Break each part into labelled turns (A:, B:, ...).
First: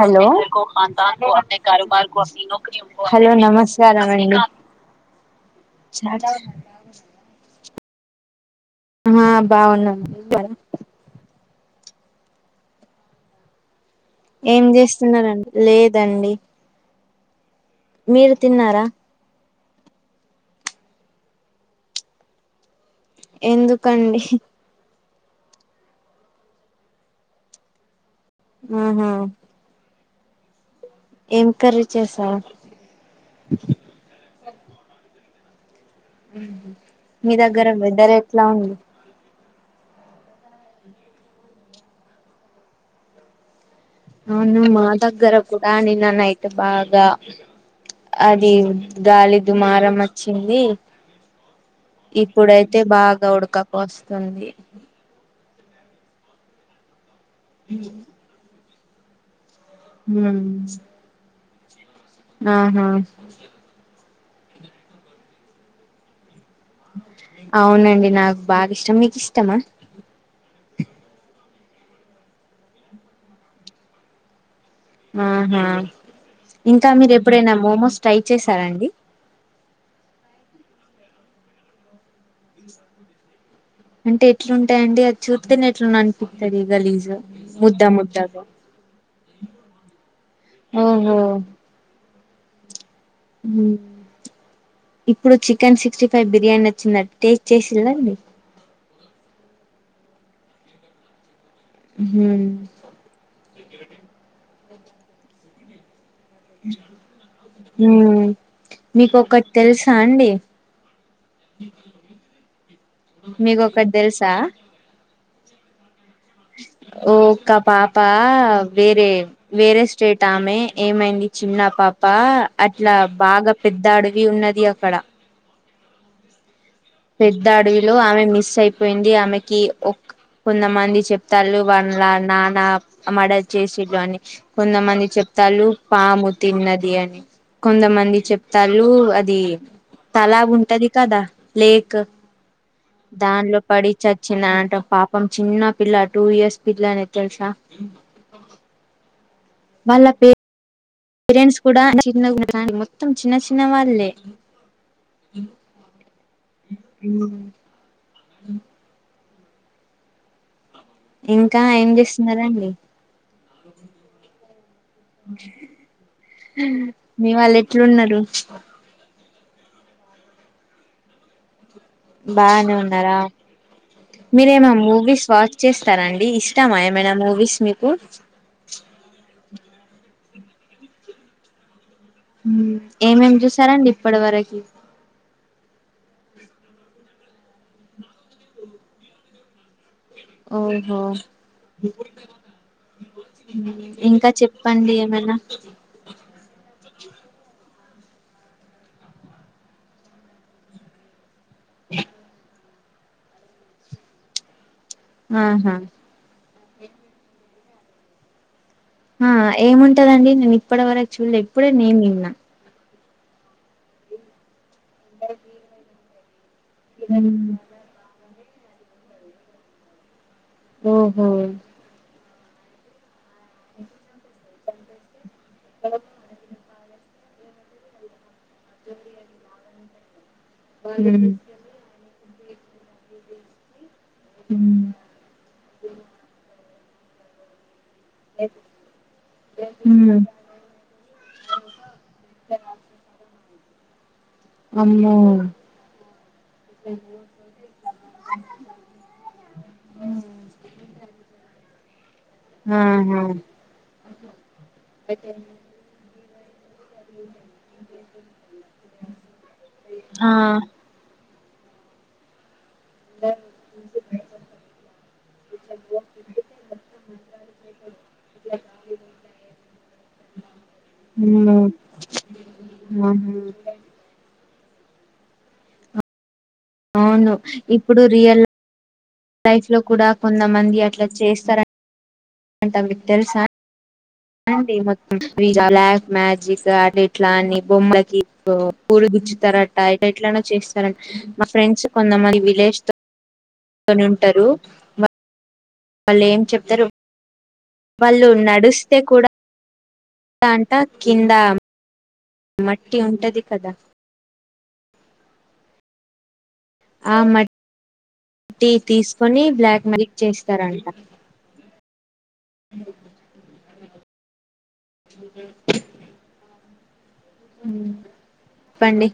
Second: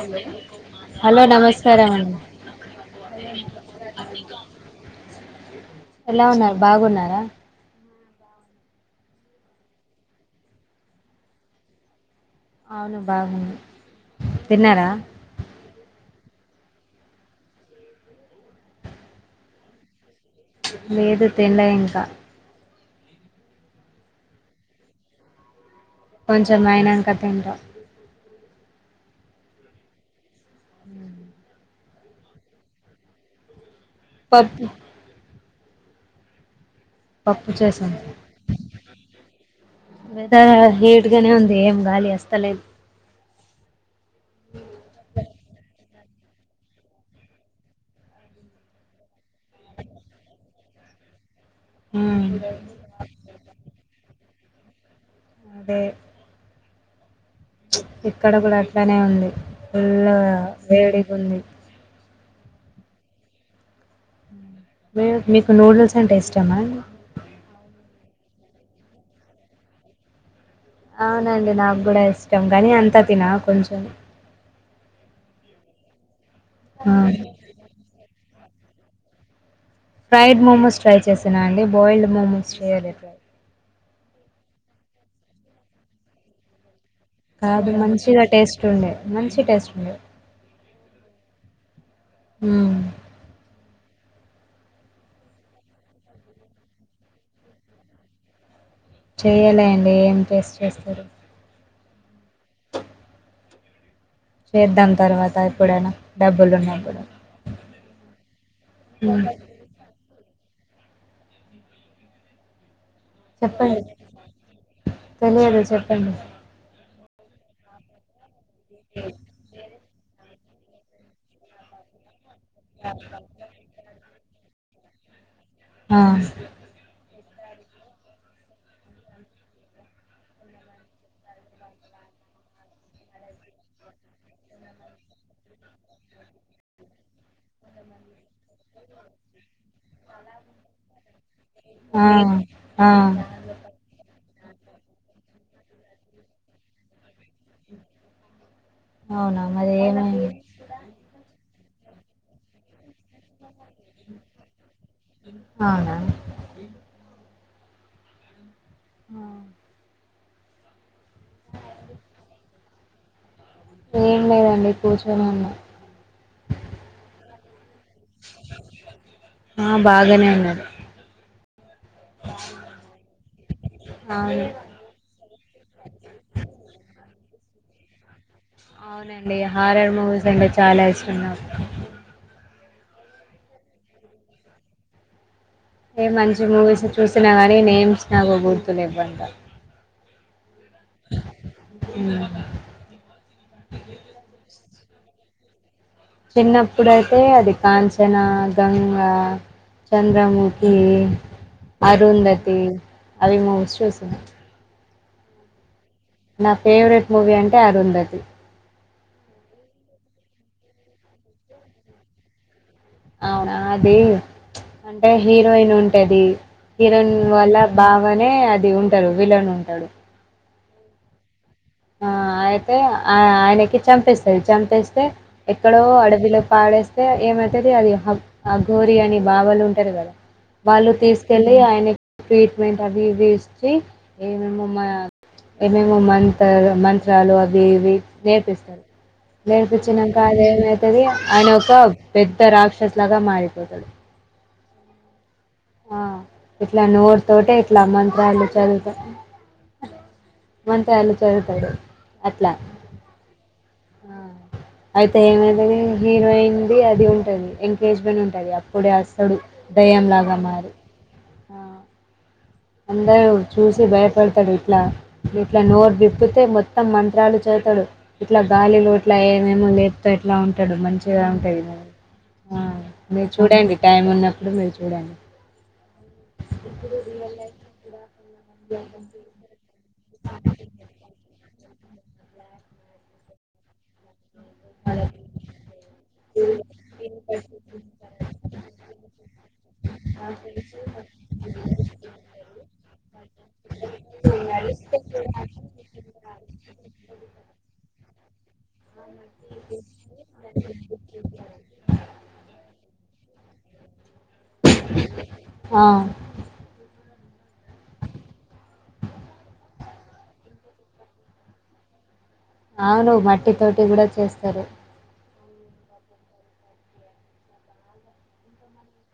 A: Hollow
B: hello నమస్కారం అండి
A: hello నమస్కారం అండి
B: ఎలా ఉన్నారు బాగున్నారా
A: ఆ బాగున్నాం [inaudible]
B: అవును బాగున్నం మేం
A: ఏం చేస్తునారండి లేదండి మీరు తిన్నారా
B: లేదు తిన్లా ఇంక
A: ఎందుకండి
B: కొంచం అయినంక తింటా
A: హ్మ్ హు ఏం కర్రీ చేసావ్
B: పప్పు
A: మీ
B: పప్పు
A: దగ్గర వేథెర్ ఎట్లా ఉంది
B: వెదరు వేడిగానే ఉంది ఏం గాలి వస్తలేదు
A: అవును మా దగ్గర కూడాని నిన్న నైట్ బాగా అది గాలి దుమారం వచ్చింది
B: మ్మ్
A: ఇప్పుడైతే బాగా ఉడక పోస్తుంది
B: అదే ప్చ్ ఇక్కడ కూడా అట్లానే ఉంది ఫుల్ వేడిగా ఉంది
A: ఆహా
B: మీ మీకు నూడిల్స్ అంటే ఇష్ట
A: అవునండి నాకు బాగా ఇష్టం మీకు ఇష్టమా
B: అవునండి నాకు కూడా ఇష్టం కానీ అంత తిన కొంచెం ఆ
A: ఇంకా మీరు ఎప్పుడైనా మోమోస్ ట్రై చేశారా అండి
B: ఫ్రైడ్ మోమోస్ ట్రై చేసానా అండి బాయిల్డ్ మోమోస్ చేయలే ట్రై
A: అంటే ఎట్లుంటాయి అండి అది చూత్తేనే ఎట్లనో అనిపిత్తది గలీజ్
B: కాదు మంచిగా టేస్ట్ ఉండే మంచి టేస్ట్ ఉండే
A: ఓహో
B: ఊ
A: ఊ ఇప్పుడు చికెన్ సిక్స్టీ ఫైవ్ బిర్యానీ వచ్చిందా టేస్ట్ చేసిల్లా మీకు
B: చెయ్యలే అండి ఏం టేస్ట్ చేస్తరు
A: ఉహూ
B: చేద్దాం తర్వాత ఎప్పుడైనా డబ్బులు ఉన్నప్పుడు
A: ఉమ్మ్
B: హ్మ్
A: మీకొకటి తెలుసా అండి
B: చెప్పండి
A: మీకొకటి తెలుసా
B: తెలియదు చెప్పండి
A: ఓక పాప వేరే వేరే స్టేట్ టామె ఏమైంది చిన్న పాప అట్లా బాగా పెద్ద అడవి ఉన్నది అ క్కడ
B: ఆ
A: పెద్ద అడవిలో ఆమె మిస్ అయిపోయింది ఆమెకి ఒక్ కొంతమంది చెప్తాల్లు వాళ్ళు నాన్న మడర్ చేసిళ్ళు అని కొంతమంది చెప్ తలు పాము తిన్నది అని కొంతమంది చెప్తాలు అది తల ఉంటది కదా లేక్
B: ఆ ఆ
A: దానిలో పడి చ చ్చిన అంట పాపం చిన్న పిల్ల టూ ఇయర్స్ పిల్లనే తెలుసా
B: అవునా మరి ఏమైంది
A: ఫ్రెండ్స్ కూడా [unintelligible] మొత్తం చిన్న చిన్న వాళ్ళే
B: అవునా
A: అ
B: ఆ!
A: ఇంకా ఏం చేస్తున్నరండి
B: ఏం లేదండి కూర్చొని ఉన్నా
A: మీ వాళ్ళు ఎట్లున్నరు
B: ఆ బాగానే ఉన్నారు
A: బానే ఉన్నారా
B: అవును
A: మీరేమా మూవీస్ వాచ్ చేస్తారా అండి ఇష్టామా ఏమైనా మూవీస్ మీకు
B: అవునండి హారర్ మూవీస్ అంటే చాలా ఇష్టం నాకు
A: ఏమేం చూసారండి ఇప్పటి వరకి
B: ఏ మంచి మూవీస్ చూసినా గానీ నేమ్స్ నాకు గుర్తులెవ్ అంత
A: ఓహో
B: హ్మ్.
A: ఇంకా చె ప్పండి ఏమైనా
B: చిన్నప్పుడు ఐతే అది కాంచన గంగ చంద్రముఖి అరుంధతి అవి మూవీస్ చూసినా
A: ఆహా
B: నా ఫేవరెట్ మూవీ అంటే అరుంధతి
A: ఆ ఏం ఉంటదండి నేను ఇప్పటి వరకు చూడలే ఇప్పుడే నేమ్ విన్నా
B: అవునా అది అంటే హీరోయిన్ ఉంటది హిరోయిన్ వల్ల బావనే అది ఉంటారు విలన్ ఉంటాడు
A: ఓహో
B: ఆ అయితే ఆ ఆయనకి చంపిస్త రు చంపేస్తే ఎక్కడో అడవిలో పాడేస్తే ఏమవుతుంది అది హబ్ ఆఘోరి అని బాబాలు ఉంటారు కదా వాళ్ళు
A: ఉమ్
B: తీసుకెళ్ళి ఆయనకు ట్రీట్మెంట్ చవివిస్తి ఏమేమమ్
A: ఉమ్
B: ఏమేమోమ్ మ మంత్రాలు అవి ఇవి నేర్పిస్తారు
A: ఉమ్
B: నేర్పించినాంకా అది ఏమైతుది అని ఒక పెద్ద రాక్షసులాగా మారి పోతాడు
A: అమ్మో
B: ఆ ఇట్లా నోరు తోటే ఇట్లా మంత్రాలు చదుత మంత్రాలు చదువుతాడు అట్లా
A: ఆహా
B: ఆ అయితే ఏమైతది హీరోయిన్ అది అది ఉంటది ఎంగేజ్మెంట్ ఉంటది అప్పుడే వస్తాడు
A: ఆ
B: దయ్యంలాగా మారి ఆ అందరూ చూసి భయపడతారు ఇట్లా ఇట్లా నోరు విప్పతే మొత్తం మంత్రాలు చదువుతడు ఇట్లా గాలిలో ఇట్లా ఏమేమో లేపుపుతే ఎట్లా ఉంటాడు మంచిగా ఉంటాది ఆ మీరు చూడండి టైం ఉన్నప్పుడు మీరు చూడండి
A: అవును ఇప్పుడు రియల్ లైఫ్ లో కూడా కొంతమంది అట్లా చేస్తారు అట మీకు తెలుసా అడి మొత్తం బ్లాక్ మ్యాజిక్ అ ఇట్లా అని బొమ్మలకి కుచ్చుతరట ఎట్లా ఎట్లానో చేస్తారటా మా ఫ్రెండ్స్ కొందమంది విలేజ్ త అని ఉంటారు వాళ్ళు ఏం చెప్తారు వాళ్ళు నడు
B: అ
A: స్తా అంట కింద మట్టి ఉంటది కదా
B: ఆ
A: ఆ మ ట్టి తీసుకొని బ్లాక్ మ్యాజిక్ చేస్తారంట
B: అవును మట్టి తోటి కూడా చేస్తారు
A: ఉ పండి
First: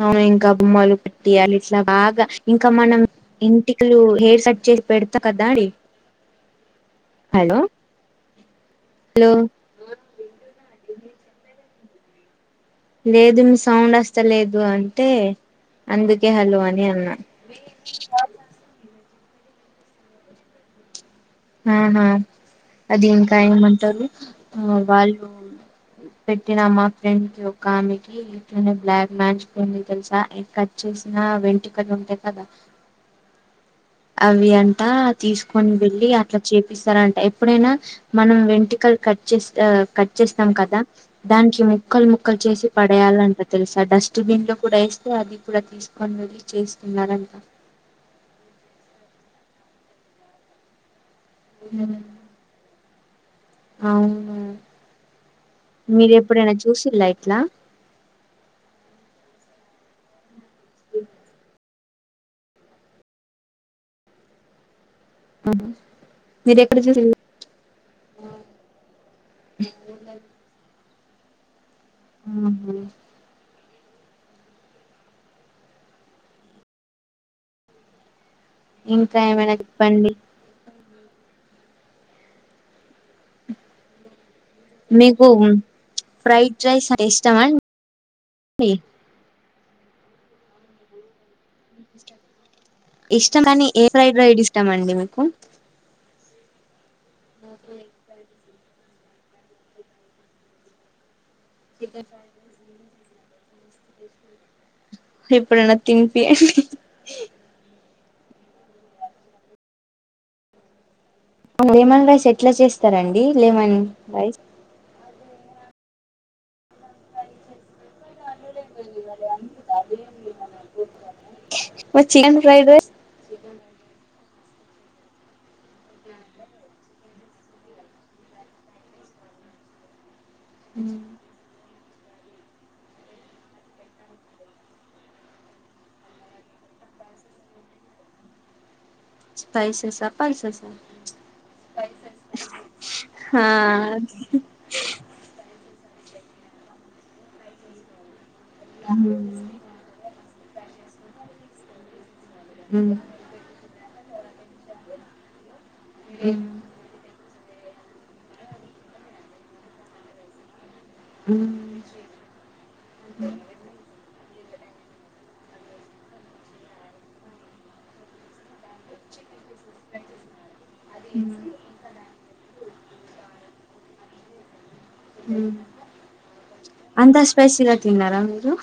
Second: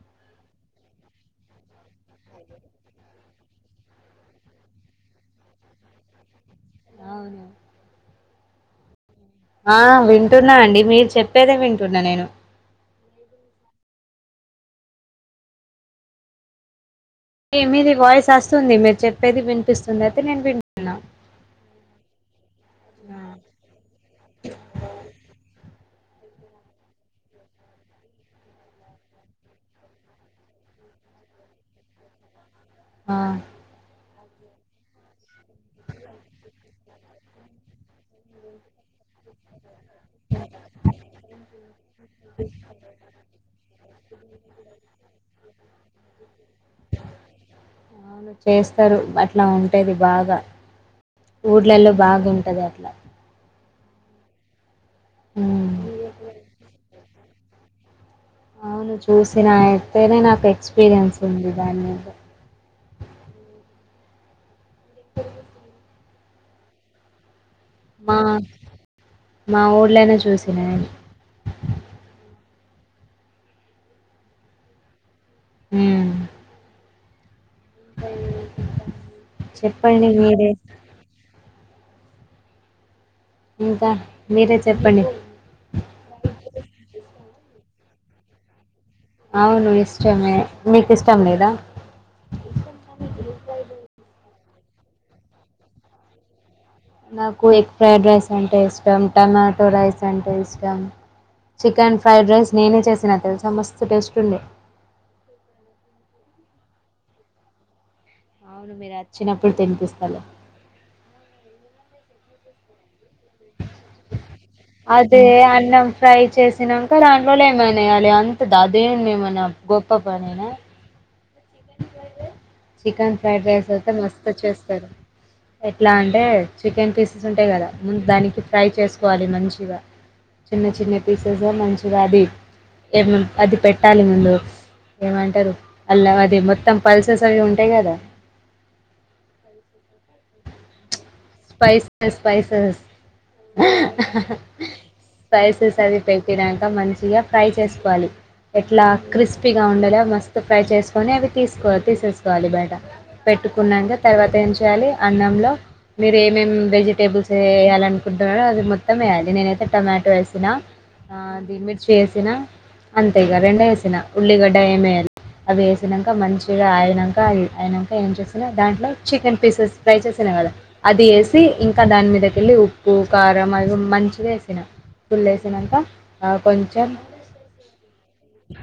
A: అవును ఇంకా బొమ్మలు పెట్టియాలి ఇట్లా బాగా ఇంకా మనం ఎంటికలు హెయిర్ కట్ చేసి పెడతా కదా అండి
B: అవును.
A: హలో హలో
B: ఆ వింటున్నా అండి మీరు చెప్పేదే వింటున్నా నేను
A: లేదు మీ సౌండ్ వస్తలేదు అంటే అందుకే హలో అని అన్నా
B: మీది వాయిస్ వస్తుంది మీరు చెప్పేది వినిపిస్తుంది అయితే నేను వింటున్నా
A: ఆహా అది ఇంకా
B: ఆ
A: ఏమంటారు ఆ వాళ్ళు పెట్టిన మా ఫ్రెండ్ కి ఒక ఆమెకి ఇట్నే బ్లాక్ మ్యాజిక్ ఉంది తెలుసా చేసిన వెంటికలు ఉంటాయి కదా
B: ఆ
A: అవి అంటా తీసుకొని వెళ్ళి అట్లా చేపిస్తారంట ఎప్పుడైనా మనం వెంటికలు కట్ చేస్ ఆ కట్ చేస్తాం కదా దానికి ముక్కలు ముక్కలు చేసి పడేయాలంట తెలుసా డస్ట్బిన్ లో కూడ ఏస్ అది కూడా తీసుకొని వెళ్ళి చేస్తున్నారంట
B: అవును చెప్ ల్లరు అట్లా ఉంటది బాగా ఊర్లల్లో బాగుంటది అట్లా
A: అవునూ
B: ఉమ్
A: మీరెప్పుడైనా చూసిల్లా ఇట్లా
B: అవును చూసిన అయితేనే నాకు ఎక్స్పీరియన్స్ ఉంది దాని మీద
A: మీరెక్కడ చూసిల్లు
B: మా మా ఊళ్ళనే చూసిన నేను
A: ఆహా
B: ఉమ్
A: ఇంకా ఏమైనా
B: చెప్పండి మీరే ఇంకా మీరే చెప్పండి
A: మీకు ఫ్రైడ్ రైస్ అంటే ఇష్టమా అండి
B: అవును ఇష్టమే మీకిష్టం లేదా
A: ఇష్టమని ఏ ఫ్రైడ్ రైడ్ ఇష్టమండి మీకు
B: నాకు ఎగ్ ఫ్రైడ్ రైస్ అంటే ఇష్టం, టమాటో రైస్ అంటే ఇష్టం చికన్ ఫ్రైడ్ రైస్ నేనే చేసినా తెలుసా మస్తు టేస్ట్ ఉండె
A: ఇప్పుడన్న తినిపి
B: అవును మీరచ్చినప్పుడు తినిపిస్తలే
A: లెమన్ రైస్ ఎట్ల చేస్తరం
B: అదే అన్నం ఫ్రై చేసినంక దాంట్లో లెమన్ ఏయాలి అంతె దాద్ దేమేమన్న గొప్ప పనేనా
A: chicken fried rice
B: chicken fried rice అయితే మస్త్ చేస్తరు ఎట్లా అంటే చికెన్ పీసెస్ ఉంటాయి గదా ముందు దానికి ఫ్రై చేసుకోవాలి మంచిగా చిన్న చిన్న పీసెస్ మంచి అది ఏమేం అది పెట్టాలి ముందు ఏమంటరు అల్లం అద్ ది మొత్తం పల్సెస్ అవి ఉంటయి గదా
A: స్పైసెస పల్సెస
B: స్పైసెస్ స్పైసెస్
A: హా
B: స్పైసెస్ అది పెట్టినంక మంచిగా ఫ్రై చేసుకోవాలి ఎట్లా
A: ఉమ్
B: క్రిస్పీగ ఉండలే మస్తు ఫ్రై చేసుకొని అవి తీస్కో తీసేస్ కోవాలి బయట
A: ఉమ్
B: పెట్టుకున్నంక తర్వాత ఏం చేయాలి అన్నంలో మీరు ఏమేం వెజిటేబుల్స్ వేయ్యాలనుకుంటున్నరో అది మొత్తం వేయాలి నేనైతే టొమాటో ఏసినా
A: ఉమ్
B: ఆదీ మిర్చి ఏసినా అంతే ఇగ రెండే ఏసిన ఉల్లిగడ్డ ఏమేయల్ అవి ఏసినంక మంచిగా అయినంక అయి అయినంక ఏం చేసిన దాంట్లో చికెన్ పీసెస్ ఫ్రై చేసిన నా గదా అది ఏసి ఇంకా దాని మీదకెళ్ళి ఉప్పు కారం అవి మంచిదగ ఏసిన పుల్ ఏసినంక
A: అంత స్పైసీగా తిన్నరా మీరు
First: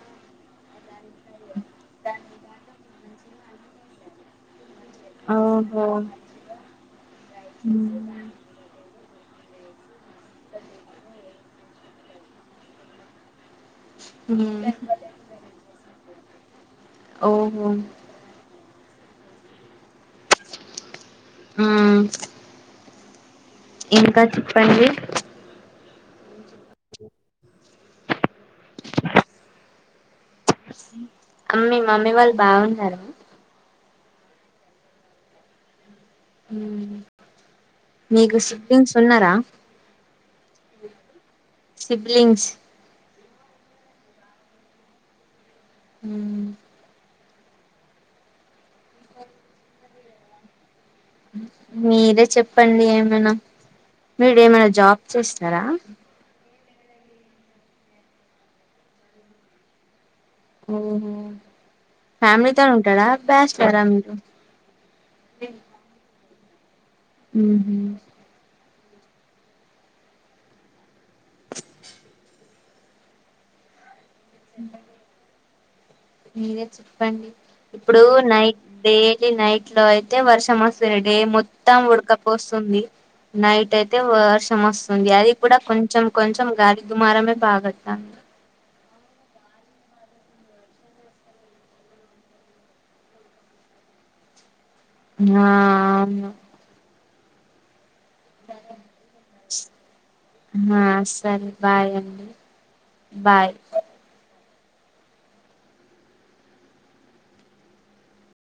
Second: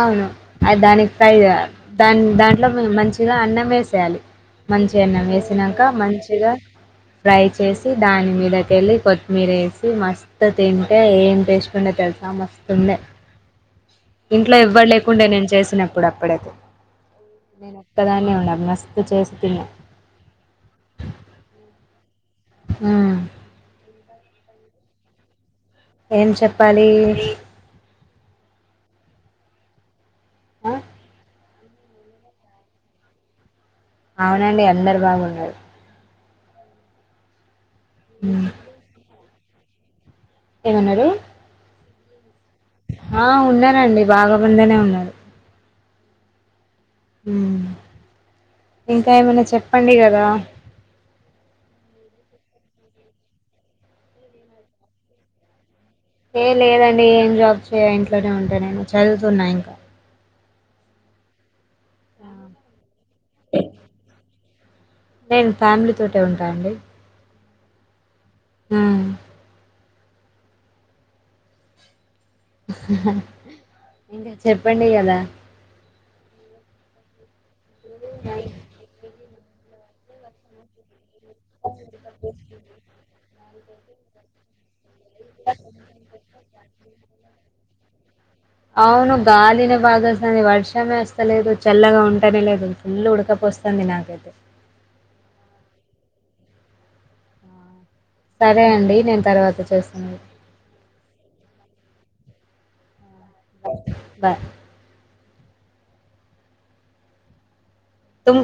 B: అవును అది దానికి ఫ్రై జేయాల్ దాన్ దాంట్లో మంచిగా అన్నమేసేయాలి మంచిగన్నం ఏసినంక
A: ఓహో
B: మంచిగా ఫ్రై చేసి
A: మ్మ్
B: దాని మీదకెల్లి కొత్మీర ఏసి మస్తు తింటే ఏం టేస్ట్ వుంటద్ తెల్సా మస్తుండే ఇంట్లో ఎవ్వల్లెకుండే నేను చేసినప్పుడు అప్పుడై
A: ఓహో
B: నేను ఒక్కదాన్నే ఉన్న మస్త్ చేస్తున్నా
A: ఊ
B: ఊ
A: ఇంకా చెప్పండి
B: ఏం చెప్పాలి ఆ
A: అమ్మి మమ్మీ వాళ్ళు బాగున్నారా
B: అవునండి అందరు బాగున్నారు
A: నీకు
B: మ్మ్
A: సిబ్లింగ్స్ ఉన్నారా
B: ఏమన్నారు
A: సిబ్లింగ్స్
B: ఆ ఉన్నారండి బాగా బందేనే ఉన్నాడు
A: మ్మ్
B: ఊ ఇంకా ఏమైనా చెప్పండి కదా
A: మీరే చెప్పండి ఏమైనా మీరు ఏమైనా జాబ్ చేస్తారా.
B: ఏ లేదండి ఏం జాబ్ చేయ ఇంట్లోనే ఉంట నేను చదువుతున్నా ఇంకా.
A: ఓహో ఫ్యామిలీతో ఉంటాడా బ్యాచిలర్ మీరు
B: నేను ఫ్యామిలీ తోటే ఉంటా అండి
A: ఉహు
B: ఆ ఇంకా చెప్పండి కదా
A: ఇప్పుడు నైట్ డైలీ నైట్ లో అయితే వర్షం వస్తాది డే మొత్తం ఉడకపోస్తుంది నైట్ అయితే వర్షం వస్తు ఉంది అది కూడా కొంచెం కొంచెం గాలి దుమారమే బాగొత్తంది
B: అవును గాలినె బాగా వస్తాంది వర్షమే వస్తలేదు. చల్లగా ఉంటనే లేదు ఫుల్ ఉడకపోస్త సంది నాకైతే
A: నా అవును
B: సరే అండి. నేను తర్వాత చేస్తాను.
A: ఆ సరే బాయ్ అ బాయ్
B: తుంకా